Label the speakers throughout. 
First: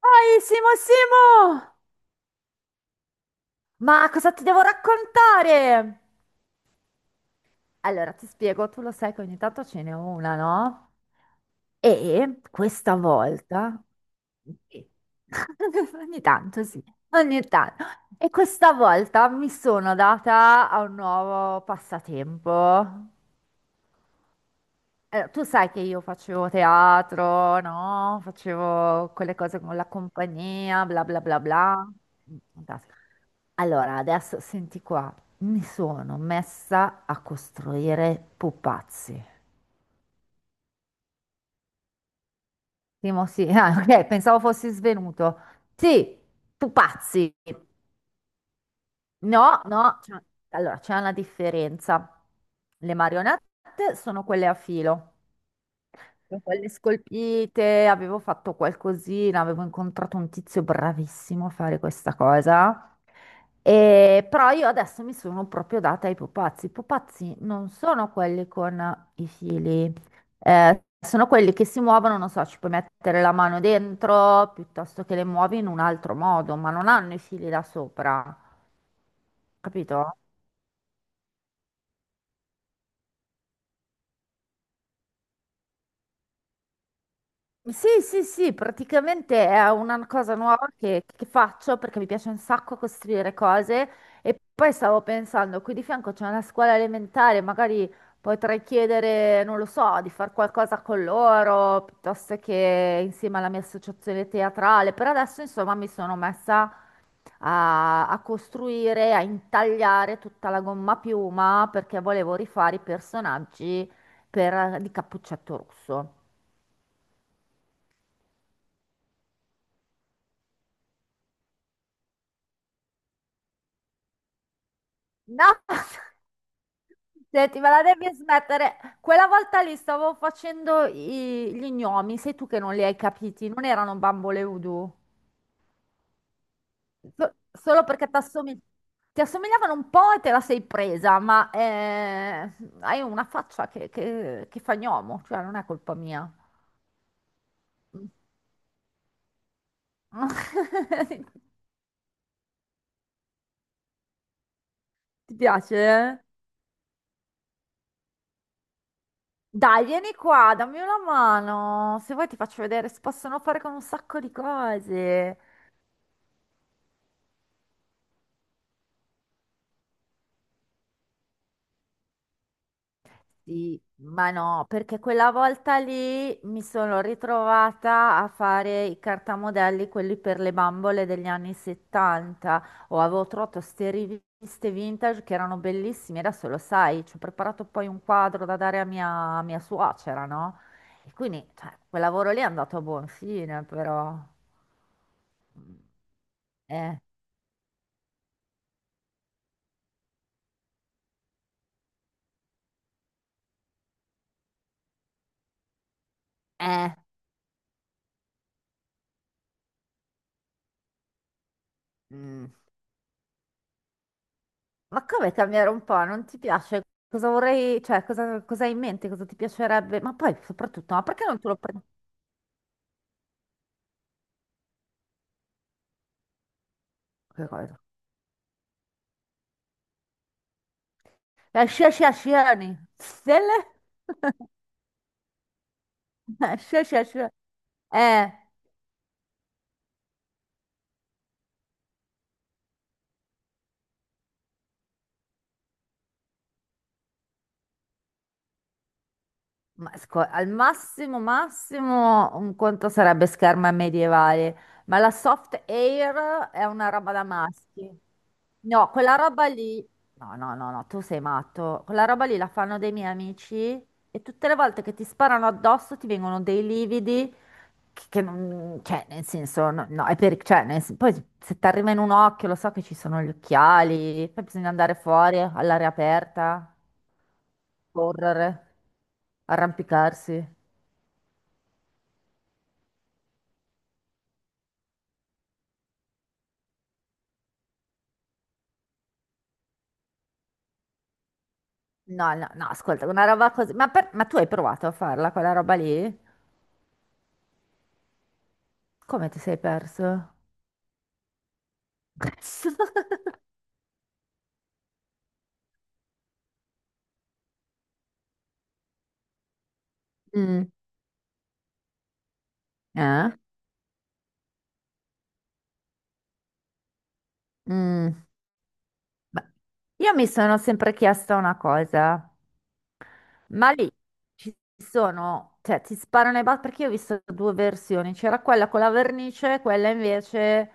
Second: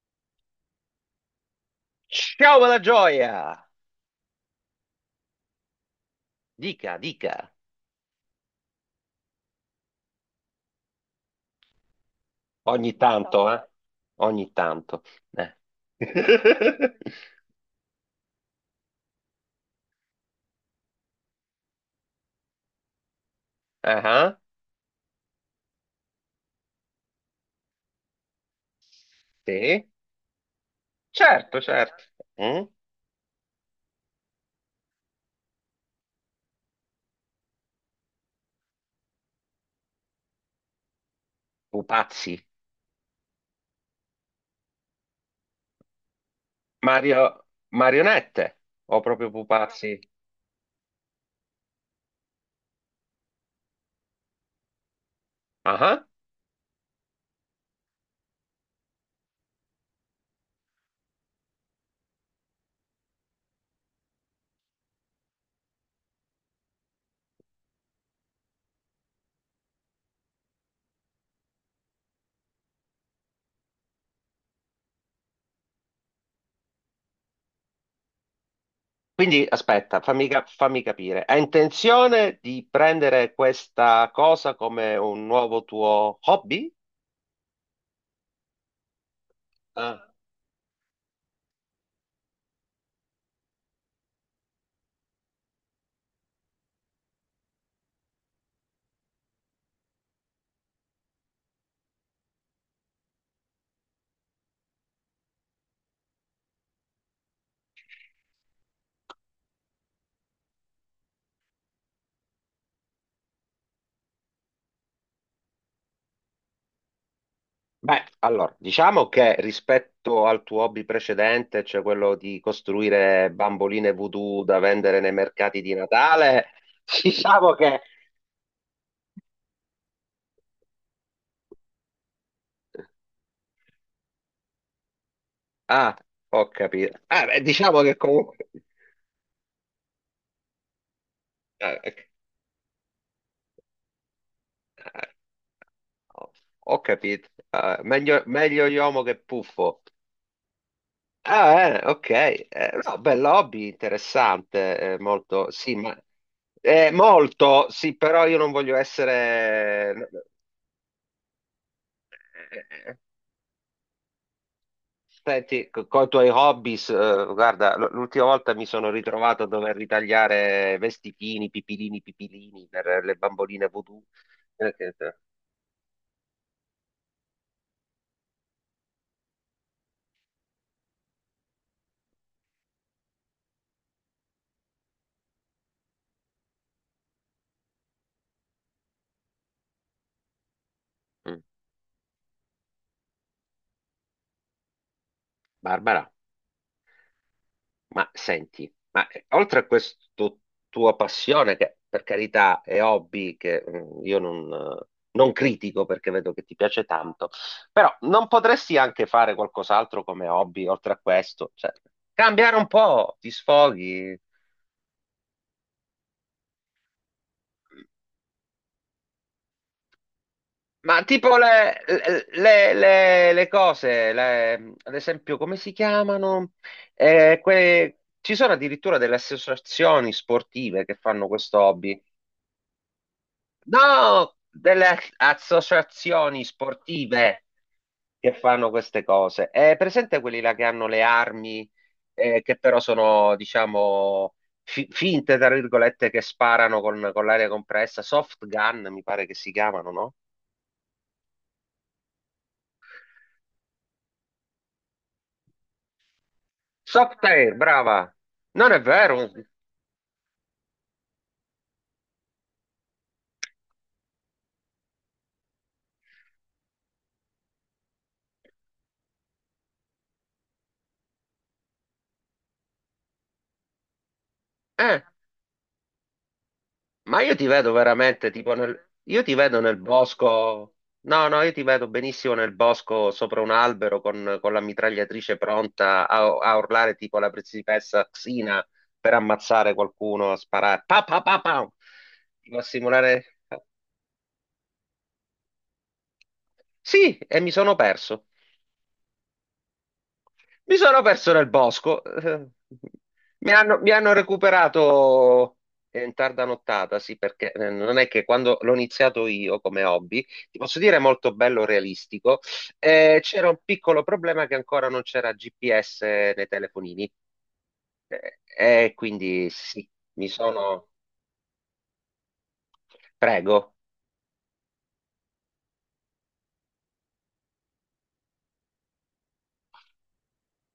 Speaker 1: Poi, Simo, Simo!
Speaker 2: Ciao, bella gioia!
Speaker 1: Ma cosa ti devo raccontare?
Speaker 2: Dica, dica.
Speaker 1: Allora, ti spiego, tu lo sai che ogni tanto ce n'è una, no? E questa
Speaker 2: Ogni tanto, ciao. Eh?
Speaker 1: volta...
Speaker 2: Ogni
Speaker 1: Sì.
Speaker 2: tanto. Eh.
Speaker 1: Ogni tanto, sì, ogni tanto. E questa volta mi sono data a un nuovo passatempo.
Speaker 2: Ah,
Speaker 1: Tu sai che io facevo teatro, no? Facevo quelle cose con la
Speaker 2: sì?
Speaker 1: compagnia, bla bla bla
Speaker 2: Certo,
Speaker 1: bla.
Speaker 2: certo.
Speaker 1: Mm,
Speaker 2: Mm?
Speaker 1: fantastico. Allora, adesso senti qua, mi sono messa a costruire pupazzi.
Speaker 2: Pupazzi.
Speaker 1: Timo, sì, ah, ok, pensavo fossi svenuto. Sì, pupazzi.
Speaker 2: Mario... Marionette. O proprio
Speaker 1: No,
Speaker 2: pupazzi.
Speaker 1: no, allora c'è una differenza. Le marionette sono quelle a filo,
Speaker 2: Ah, ah.
Speaker 1: con le scolpite. Avevo fatto qualcosina, avevo incontrato un tizio bravissimo a fare questa cosa. E, però io adesso mi sono proprio data ai pupazzi. I pupazzi non sono quelli con i fili, sono quelli che si muovono, non so, ci puoi mettere la mano dentro piuttosto che le muovi in un altro modo, ma non hanno i fili da sopra,
Speaker 2: Quindi, aspetta,
Speaker 1: capito?
Speaker 2: fammi capire. Hai intenzione di prendere questa cosa come un nuovo tuo hobby?
Speaker 1: Sì, sì, sì, praticamente è una
Speaker 2: Ah.
Speaker 1: cosa nuova che faccio perché mi piace un sacco costruire cose e poi stavo pensando, qui di fianco c'è una scuola elementare, magari potrei chiedere, non lo so, di fare qualcosa con loro, piuttosto che insieme alla mia associazione teatrale. Per adesso, insomma, mi sono messa a costruire, a intagliare tutta la gomma a piuma perché volevo rifare i personaggi di Cappuccetto Rosso.
Speaker 2: Beh, allora, diciamo che rispetto al tuo hobby precedente, cioè quello di costruire bamboline voodoo da vendere nei
Speaker 1: No!
Speaker 2: mercati di Natale, diciamo
Speaker 1: Senti, ma
Speaker 2: che...
Speaker 1: la devi smettere. Quella volta lì stavo facendo gli gnomi, sei tu che non li hai capiti, non erano bambole voodoo.
Speaker 2: Ah, ho capito. Ah, beh, diciamo
Speaker 1: Solo
Speaker 2: che
Speaker 1: perché
Speaker 2: comunque...
Speaker 1: ti assomigliavano un po' e te la sei presa, ma
Speaker 2: Ah,
Speaker 1: hai una faccia che fa
Speaker 2: ah,
Speaker 1: gnomo, cioè non è colpa mia.
Speaker 2: Ho ho capito. Ah, meglio, meglio Iomo che Puffo. Ah, bene, ok. No, bello hobby, interessante,
Speaker 1: Ti
Speaker 2: molto, sì,
Speaker 1: piace?
Speaker 2: ma...
Speaker 1: Eh?
Speaker 2: Eh, molto, sì, però io non voglio
Speaker 1: Dai,
Speaker 2: essere...
Speaker 1: vieni qua, dammi una mano. Se vuoi ti faccio
Speaker 2: eh,
Speaker 1: vedere,
Speaker 2: eh,
Speaker 1: si possono fare con un sacco di cose.
Speaker 2: Senti, con i tuoi hobbies, guarda, l'ultima volta mi sono ritrovato a dover ritagliare vestitini, pipilini, pipilini per le bamboline
Speaker 1: Sì,
Speaker 2: voodoo.
Speaker 1: ma no,
Speaker 2: Eh, che-
Speaker 1: perché
Speaker 2: eh.
Speaker 1: quella volta lì mi sono ritrovata a fare i cartamodelli, quelli per le bambole degli anni 70. O avevo trovato ste riviste vintage che erano bellissime, adesso lo sai, ci ho preparato poi un quadro da dare a mia suocera, no? E
Speaker 2: Mm.
Speaker 1: quindi, cioè, quel lavoro lì è andato a buon fine, però... Mm.
Speaker 2: Barbara,
Speaker 1: Eh,
Speaker 2: ma senti, ma oltre a questa tua passione, che per carità è hobby, che mm, io non, non critico perché vedo che ti piace
Speaker 1: eh,
Speaker 2: tanto, però non potresti anche fare qualcos'altro come hobby oltre a questo? Cioè,
Speaker 1: mm.
Speaker 2: cambiare un po', ti sfoghi.
Speaker 1: Ma come cambiare un po'? Non ti piace? Cosa vorrei, cioè, cosa, cosa hai in mente? Cosa ti piacerebbe? Ma poi, soprattutto,
Speaker 2: Ma
Speaker 1: ma perché
Speaker 2: tipo
Speaker 1: non te lo
Speaker 2: le,
Speaker 1: prendi?
Speaker 2: le- le- le cose, ad esempio, come si chiamano?
Speaker 1: Che cosa?
Speaker 2: Ci sono addirittura delle associazioni sportive che fanno questo
Speaker 1: La
Speaker 2: hobby.
Speaker 1: sciasciazione. Stelle?
Speaker 2: No, delle associazioni
Speaker 1: La sciasciazione.
Speaker 2: sportive
Speaker 1: Eh,
Speaker 2: che fanno queste cose. È presente quelli là che hanno le armi, che però sono, diciamo, finte, tra virgolette, che sparano con l'aria compressa, soft gun, mi pare che si
Speaker 1: ma
Speaker 2: chiamano, no?
Speaker 1: al massimo, massimo, un conto sarebbe scherma medievale. Ma la soft air è una roba
Speaker 2: Soft
Speaker 1: da
Speaker 2: Air,
Speaker 1: maschi.
Speaker 2: brava. Non è
Speaker 1: No, quella
Speaker 2: vero.
Speaker 1: roba lì... No, no, no, no, tu sei matto. Quella roba lì la fanno dei miei amici e tutte le volte che ti sparano addosso ti vengono dei lividi che non, cioè, nel senso, no, no, è per, cioè, poi se ti arriva in un occhio, lo so che ci sono gli occhiali, poi bisogna andare
Speaker 2: Eh,
Speaker 1: fuori all'aria aperta,
Speaker 2: ma io ti vedo veramente
Speaker 1: correre,
Speaker 2: tipo nel... Io ti vedo nel
Speaker 1: arrampicarsi.
Speaker 2: bosco. No, no, io ti vedo benissimo nel bosco sopra un albero con la mitragliatrice pronta a, a urlare tipo la principessa Xina per ammazzare qualcuno, a sparare. Pa, pa, pa, pa.
Speaker 1: No, no,
Speaker 2: Tipo a
Speaker 1: no, ascolta, una
Speaker 2: simulare...
Speaker 1: roba così. Ma, ma tu hai provato a farla quella roba lì?
Speaker 2: Sì, e mi sono perso.
Speaker 1: Come ti sei perso?
Speaker 2: Mi sono perso nel bosco. Mi hanno, mi hanno recuperato in tarda nottata, sì, perché non è che quando l'ho iniziato io come hobby, ti
Speaker 1: Mm,
Speaker 2: posso dire molto bello realistico,
Speaker 1: eh?
Speaker 2: c'era un piccolo problema che ancora non c'era GPS nei telefonini.
Speaker 1: Mm.
Speaker 2: Eh, e
Speaker 1: Beh,
Speaker 2: quindi sì,
Speaker 1: io
Speaker 2: mi
Speaker 1: mi sono
Speaker 2: sono...
Speaker 1: sempre chiesta una cosa. Ma
Speaker 2: Prego.
Speaker 1: lì ci sono, cioè ti sparano i bat perché io ho visto due versioni, c'era quella con la vernice, quella invece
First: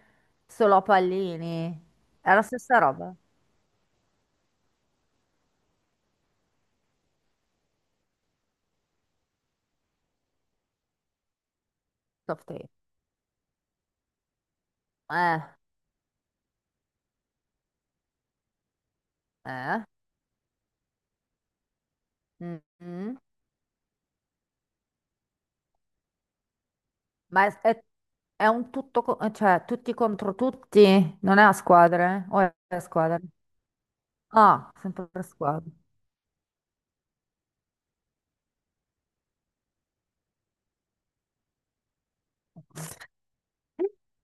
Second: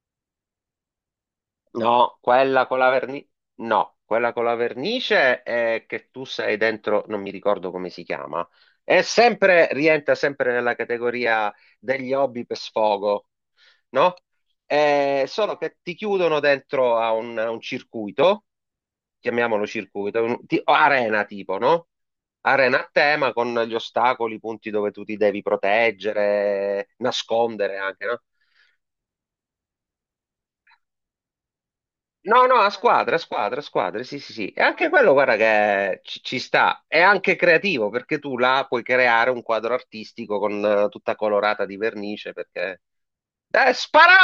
Speaker 1: solo a pallini.
Speaker 2: No,
Speaker 1: È la
Speaker 2: quella
Speaker 1: stessa
Speaker 2: con la
Speaker 1: roba,
Speaker 2: vernice, no, quella con la vernice è che tu sei dentro, non mi ricordo come si chiama, è sempre, rientra sempre nella categoria degli hobby
Speaker 1: soft
Speaker 2: per
Speaker 1: tape.
Speaker 2: sfogo, no?
Speaker 1: Eh,
Speaker 2: Solo che ti chiudono dentro a un circuito, chiamiamolo
Speaker 1: eh,
Speaker 2: circuito, arena tipo, no?
Speaker 1: mm,
Speaker 2: Arena a
Speaker 1: mm.
Speaker 2: tema con gli ostacoli, i punti dove tu ti devi proteggere,
Speaker 1: Ma è,
Speaker 2: nascondere
Speaker 1: è-
Speaker 2: anche, no?
Speaker 1: è un tutto, cioè tutti contro tutti, non è a squadre? O
Speaker 2: No,
Speaker 1: è
Speaker 2: no, a
Speaker 1: a
Speaker 2: squadre, a
Speaker 1: squadre?
Speaker 2: squadre, a squadre, sì, sì, sì. E
Speaker 1: Ah,
Speaker 2: anche
Speaker 1: sempre
Speaker 2: quello,
Speaker 1: a
Speaker 2: guarda,
Speaker 1: squadre.
Speaker 2: che ci, ci sta. È anche creativo, perché tu là puoi creare un quadro artistico con tutta colorata di vernice, perché...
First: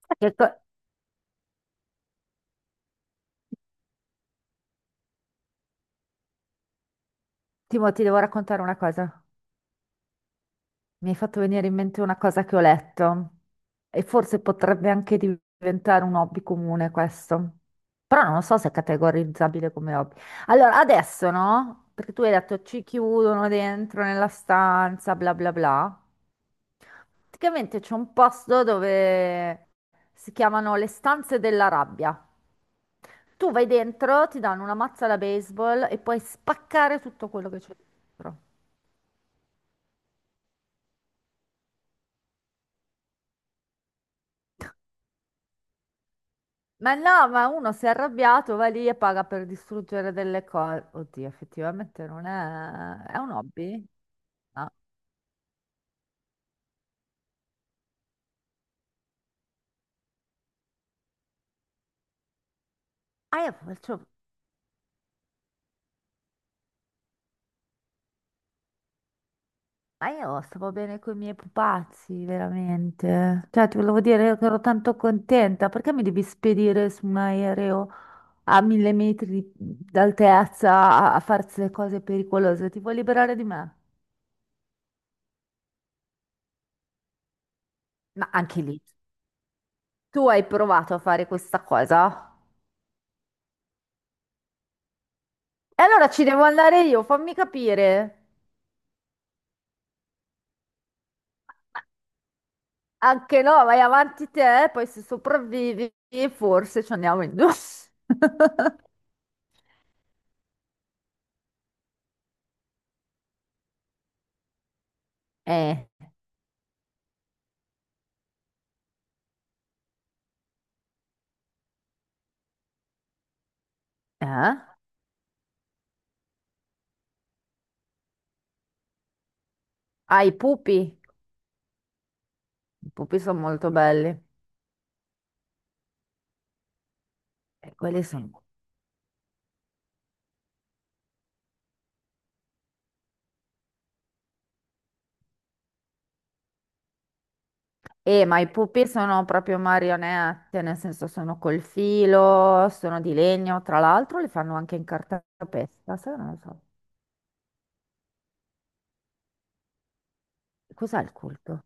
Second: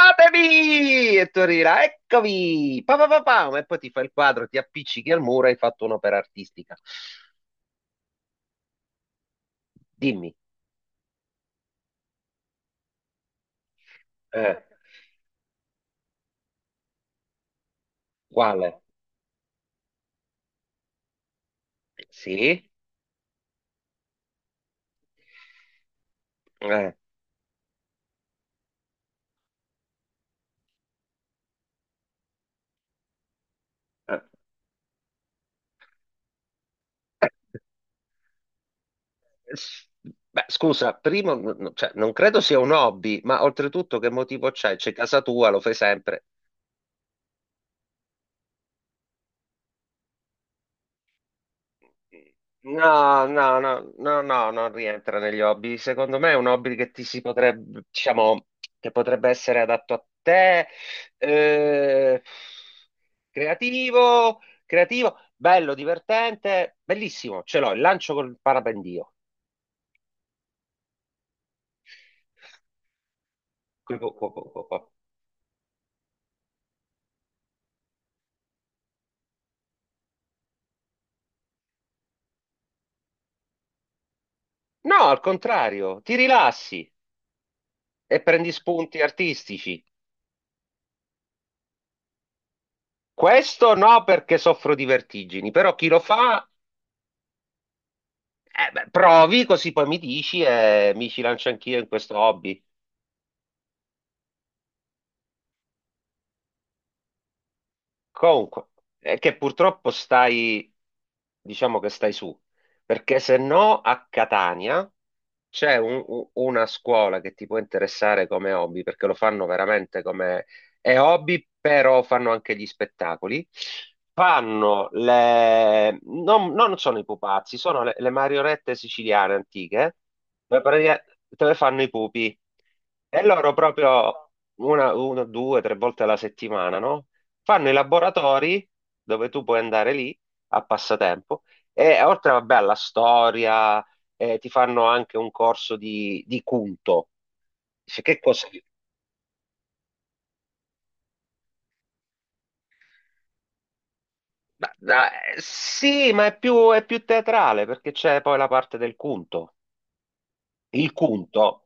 Speaker 1: Sai che co-
Speaker 2: E tu arrivi là, eccomi! Pa, pa, pa, pam! E poi ti fai il quadro, ti appiccichi al muro e hai fatto un'opera artistica.
Speaker 1: Timo, ti devo raccontare una cosa.
Speaker 2: Dimmi,
Speaker 1: Mi hai fatto venire in mente una cosa che ho letto e forse
Speaker 2: eh,
Speaker 1: potrebbe anche diventare un hobby comune questo, però non lo so se è
Speaker 2: quale?
Speaker 1: categorizzabile come hobby. Allora, adesso no? Perché tu hai detto
Speaker 2: Sì?
Speaker 1: ci chiudono dentro nella stanza, bla bla bla.
Speaker 2: Eh,
Speaker 1: Praticamente c'è un posto dove si chiamano le stanze della rabbia. Tu vai
Speaker 2: eh.
Speaker 1: dentro, ti danno una mazza da baseball e puoi spaccare tutto quello che c'è dentro.
Speaker 2: S- Beh, scusa, primo, cioè, non credo sia un hobby, ma oltretutto che motivo c'è? C'è casa tua, lo fai sempre.
Speaker 1: Ma no, ma uno si è arrabbiato, va lì e paga per distruggere delle cose. Oddio, effettivamente non è... È
Speaker 2: No,
Speaker 1: un
Speaker 2: no,
Speaker 1: hobby?
Speaker 2: no, no, no,
Speaker 1: No.
Speaker 2: non rientra negli hobby. Secondo me è un hobby che ti si potrebbe, diciamo, che potrebbe essere adatto a te, eh,
Speaker 1: Ah, io faccio...
Speaker 2: creativo, creativo, bello, divertente, bellissimo. Ce l'ho, il lancio col parapendio.
Speaker 1: Ma io stavo bene con i miei pupazzi, veramente. Cioè, ti
Speaker 2: Qui,
Speaker 1: volevo
Speaker 2: qua,
Speaker 1: dire
Speaker 2: qua,
Speaker 1: che ero
Speaker 2: qua, qua.
Speaker 1: tanto contenta. Perché mi devi spedire su un aereo a 1000 metri d'altezza a farsi cose pericolose? Ti vuoi liberare di me?
Speaker 2: No, al contrario, ti rilassi e
Speaker 1: Ma
Speaker 2: prendi
Speaker 1: anche lì,
Speaker 2: spunti artistici.
Speaker 1: tu hai provato a fare questa cosa?
Speaker 2: Questo no perché soffro di vertigini, però
Speaker 1: E
Speaker 2: chi lo
Speaker 1: allora ci devo
Speaker 2: fa,
Speaker 1: andare io, fammi capire.
Speaker 2: beh, provi così poi mi dici e mi ci lancio anch'io in questo hobby.
Speaker 1: Anche no, vai avanti te, poi se sopravvivi, forse ci andiamo in due.
Speaker 2: Comunque, è che purtroppo stai, diciamo che stai su, perché se no a Catania c'è
Speaker 1: Eh,
Speaker 2: un- u- una scuola che ti può interessare come hobby, perché lo fanno veramente come è hobby, però fanno anche gli spettacoli.
Speaker 1: eh?
Speaker 2: Fanno le... Non, non sono i pupazzi, sono le marionette siciliane antiche,
Speaker 1: Ah, i
Speaker 2: dove,
Speaker 1: pupi.
Speaker 2: dove fanno i pupi.
Speaker 1: I pupi
Speaker 2: E
Speaker 1: sono
Speaker 2: loro
Speaker 1: molto belli.
Speaker 2: proprio una, due, tre volte alla settimana, no? Fanno i
Speaker 1: E quelli sono...
Speaker 2: laboratori dove tu puoi andare lì a passatempo e oltre, vabbè, alla storia, ti fanno anche un corso di Cunto. Dice, che
Speaker 1: Ma
Speaker 2: cosa?
Speaker 1: i pupi sono proprio marionette, nel senso sono col filo, sono di legno. Tra l'altro li fanno anche in cartapesta,
Speaker 2: Sì,
Speaker 1: sai,
Speaker 2: ma
Speaker 1: non lo so.
Speaker 2: è più teatrale perché c'è poi la parte del Cunto. Il
Speaker 1: Cos'è il
Speaker 2: Cunto.
Speaker 1: culto?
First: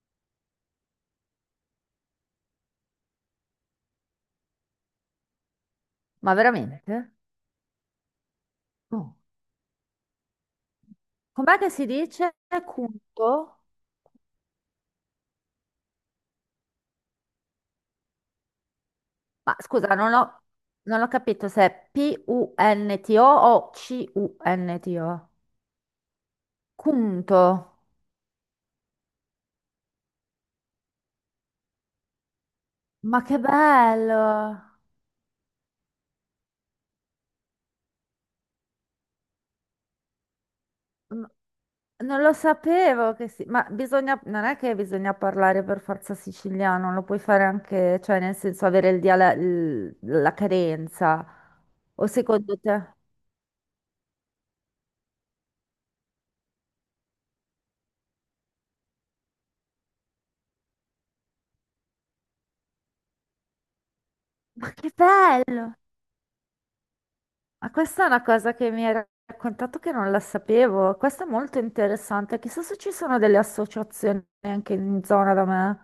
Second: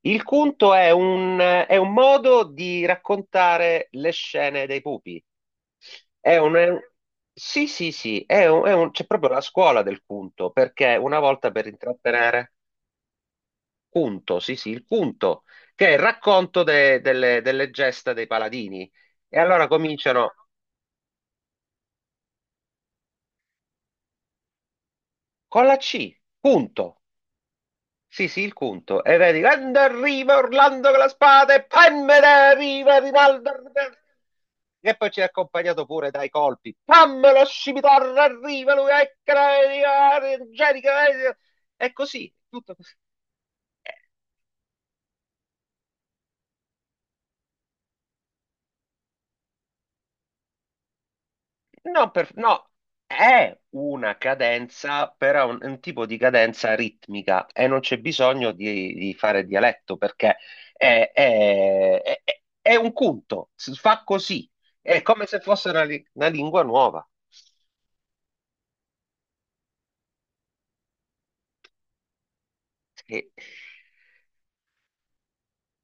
Speaker 2: Il Cunto è un modo di raccontare le scene dei pupi.
Speaker 1: Ma
Speaker 2: È un, è un-
Speaker 1: veramente?
Speaker 2: sì, sì, sì, c'è
Speaker 1: Oh.
Speaker 2: proprio la scuola del Cunto perché una volta
Speaker 1: Com'è
Speaker 2: per
Speaker 1: che si dice?
Speaker 2: intrattenere.
Speaker 1: Culto?
Speaker 2: Punto, sì, sì, il punto, che è il racconto delle, delle gesta dei paladini. E
Speaker 1: Ma
Speaker 2: allora
Speaker 1: scusa, non
Speaker 2: cominciano
Speaker 1: ho, non ho capito se è P-U-N-T-O o C U N T O. C-U-N-T-O.
Speaker 2: con la C, punto.
Speaker 1: Punto.
Speaker 2: Sì, sì, il punto. E vedi, quando arriva Orlando con la spada e pammela arriva
Speaker 1: Ma che
Speaker 2: Rinaldo.
Speaker 1: bello!
Speaker 2: E poi ci è accompagnato pure dai colpi. Pammela scimitarra arriva lui, eccola, arriva, Angelica.
Speaker 1: M-
Speaker 2: Eh, e
Speaker 1: Non
Speaker 2: così,
Speaker 1: lo
Speaker 2: tutto così.
Speaker 1: sapevo che si... Ma bisogna... non è che bisogna parlare per forza siciliano, lo puoi fare anche, cioè nel senso avere il la carenza. O secondo
Speaker 2: No,
Speaker 1: te?
Speaker 2: è una cadenza, però è un tipo di cadenza ritmica e non c'è bisogno di fare dialetto perché è un punto, si fa così,
Speaker 1: Ma che
Speaker 2: è come se fosse
Speaker 1: bello!
Speaker 2: una lingua nuova.
Speaker 1: Ma questa è una cosa che mi hai raccontato che non la sapevo. Questo è molto interessante. Chissà se ci sono
Speaker 2: Sì.
Speaker 1: delle associazioni anche in zona da me.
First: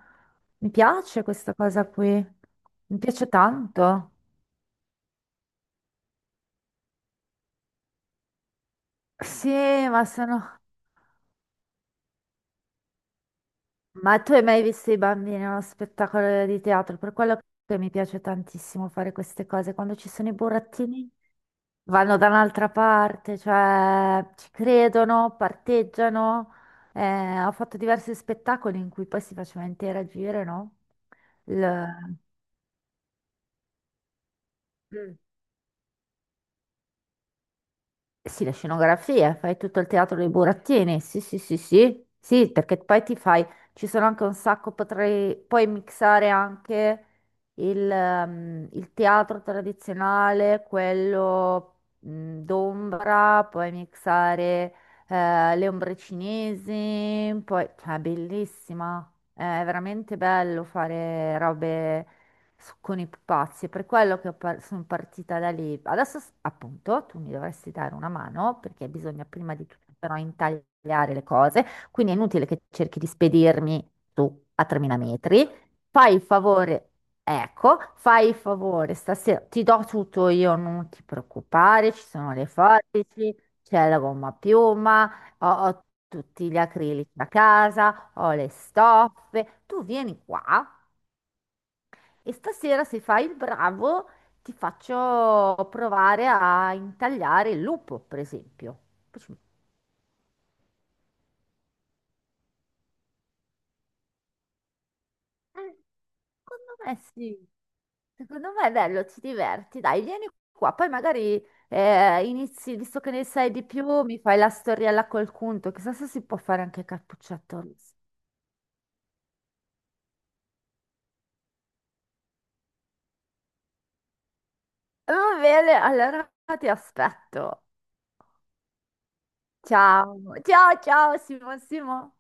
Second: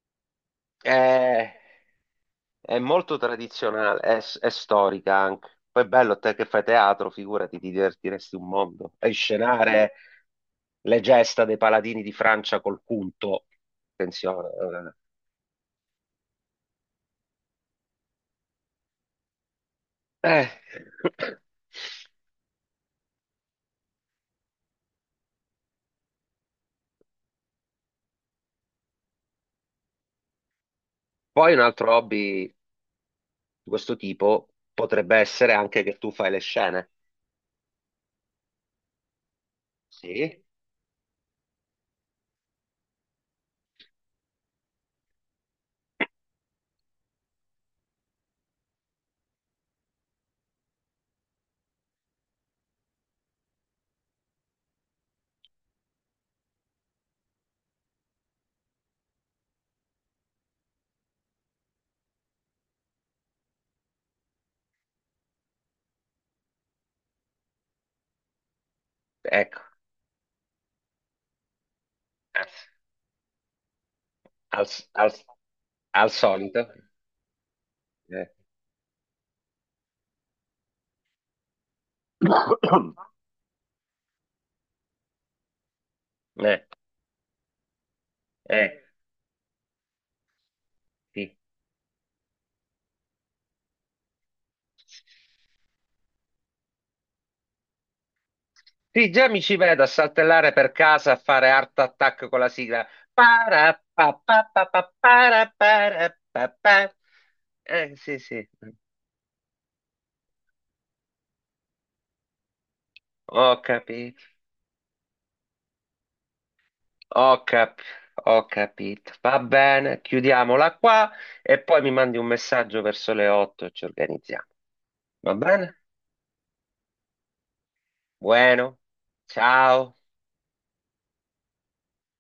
Speaker 1: Mi piace
Speaker 2: Eh,
Speaker 1: questa cosa qui.
Speaker 2: è
Speaker 1: Mi
Speaker 2: molto
Speaker 1: piace
Speaker 2: tradizionale,
Speaker 1: tanto.
Speaker 2: è storica anche. Poi è bello, te che fai teatro, figurati, ti divertiresti un mondo. E
Speaker 1: Sì,
Speaker 2: scenare
Speaker 1: ma sono...
Speaker 2: le gesta dei paladini di Francia col punto.
Speaker 1: Ma tu hai
Speaker 2: Attenzione.
Speaker 1: mai visto i bambini a uno spettacolo di teatro? Per quello che mi piace tantissimo fare queste cose. Quando ci sono i
Speaker 2: Eh.
Speaker 1: burattini vanno da un'altra parte, cioè ci credono, parteggiano. Ho fatto diversi spettacoli in cui poi si faceva interagire, no?
Speaker 2: Poi un altro hobby
Speaker 1: Il-
Speaker 2: di questo tipo potrebbe
Speaker 1: Mm.
Speaker 2: essere anche che tu fai le scene.
Speaker 1: Eh, sì, la scenografia, fai tutto il teatro dei
Speaker 2: Sì,
Speaker 1: burattini. Sì, sì, sì, sì, sì, perché poi ti fai, ci sono anche un sacco, potrei poi mixare anche il teatro tradizionale, quello mm, d'ombra, puoi mixare le ombre cinesi, poi, cioè, è bellissima, è veramente bello fare robe con i pupazzi, è per quello che sono partita da lì. Adesso, appunto, tu mi dovresti dare una mano perché bisogna prima
Speaker 2: ecco,
Speaker 1: di tutto però intagliare le cose, quindi è inutile
Speaker 2: eh,
Speaker 1: che cerchi di spedirmi tu a
Speaker 2: al,
Speaker 1: 3.000
Speaker 2: al-
Speaker 1: metri.
Speaker 2: al
Speaker 1: Fai il
Speaker 2: solito.
Speaker 1: favore, ecco,
Speaker 2: Eh.
Speaker 1: fai il favore, stasera ti do tutto io, non ti preoccupare, ci sono le forbici, c'è la gomma a piuma, ho tutti gli
Speaker 2: Eh,
Speaker 1: acrilici da casa, ho le
Speaker 2: eh,
Speaker 1: stoffe, tu vieni qua
Speaker 2: sì.
Speaker 1: e stasera, se fai il bravo, ti faccio provare a intagliare il lupo, per esempio.
Speaker 2: Sì,
Speaker 1: Poi
Speaker 2: già
Speaker 1: ci-
Speaker 2: mi ci vedo a saltellare per casa a fare Art Attack con la sigla. Para, pa, pa, pa, pa, para,
Speaker 1: Eh,
Speaker 2: para, pa,
Speaker 1: Secondo
Speaker 2: pa.
Speaker 1: me sì.
Speaker 2: Sì, sì,
Speaker 1: Secondo me è bello, ti diverti. Dai, vieni qua. Poi magari inizi, visto che ne sai
Speaker 2: ho
Speaker 1: di più, mi
Speaker 2: capito,
Speaker 1: fai la storiella col conto. Chissà se si può fare anche
Speaker 2: ho
Speaker 1: Cappuccetto
Speaker 2: cap-
Speaker 1: Rosso.
Speaker 2: ho capito. Va bene, chiudiamola qua e poi mi mandi un messaggio verso le 8 e ci organizziamo.
Speaker 1: Va
Speaker 2: Va
Speaker 1: bene,
Speaker 2: bene?
Speaker 1: allora ti aspetto.
Speaker 2: Bueno, ciao.
Speaker 1: Ciao. Ciao, ciao, Simo, Simo.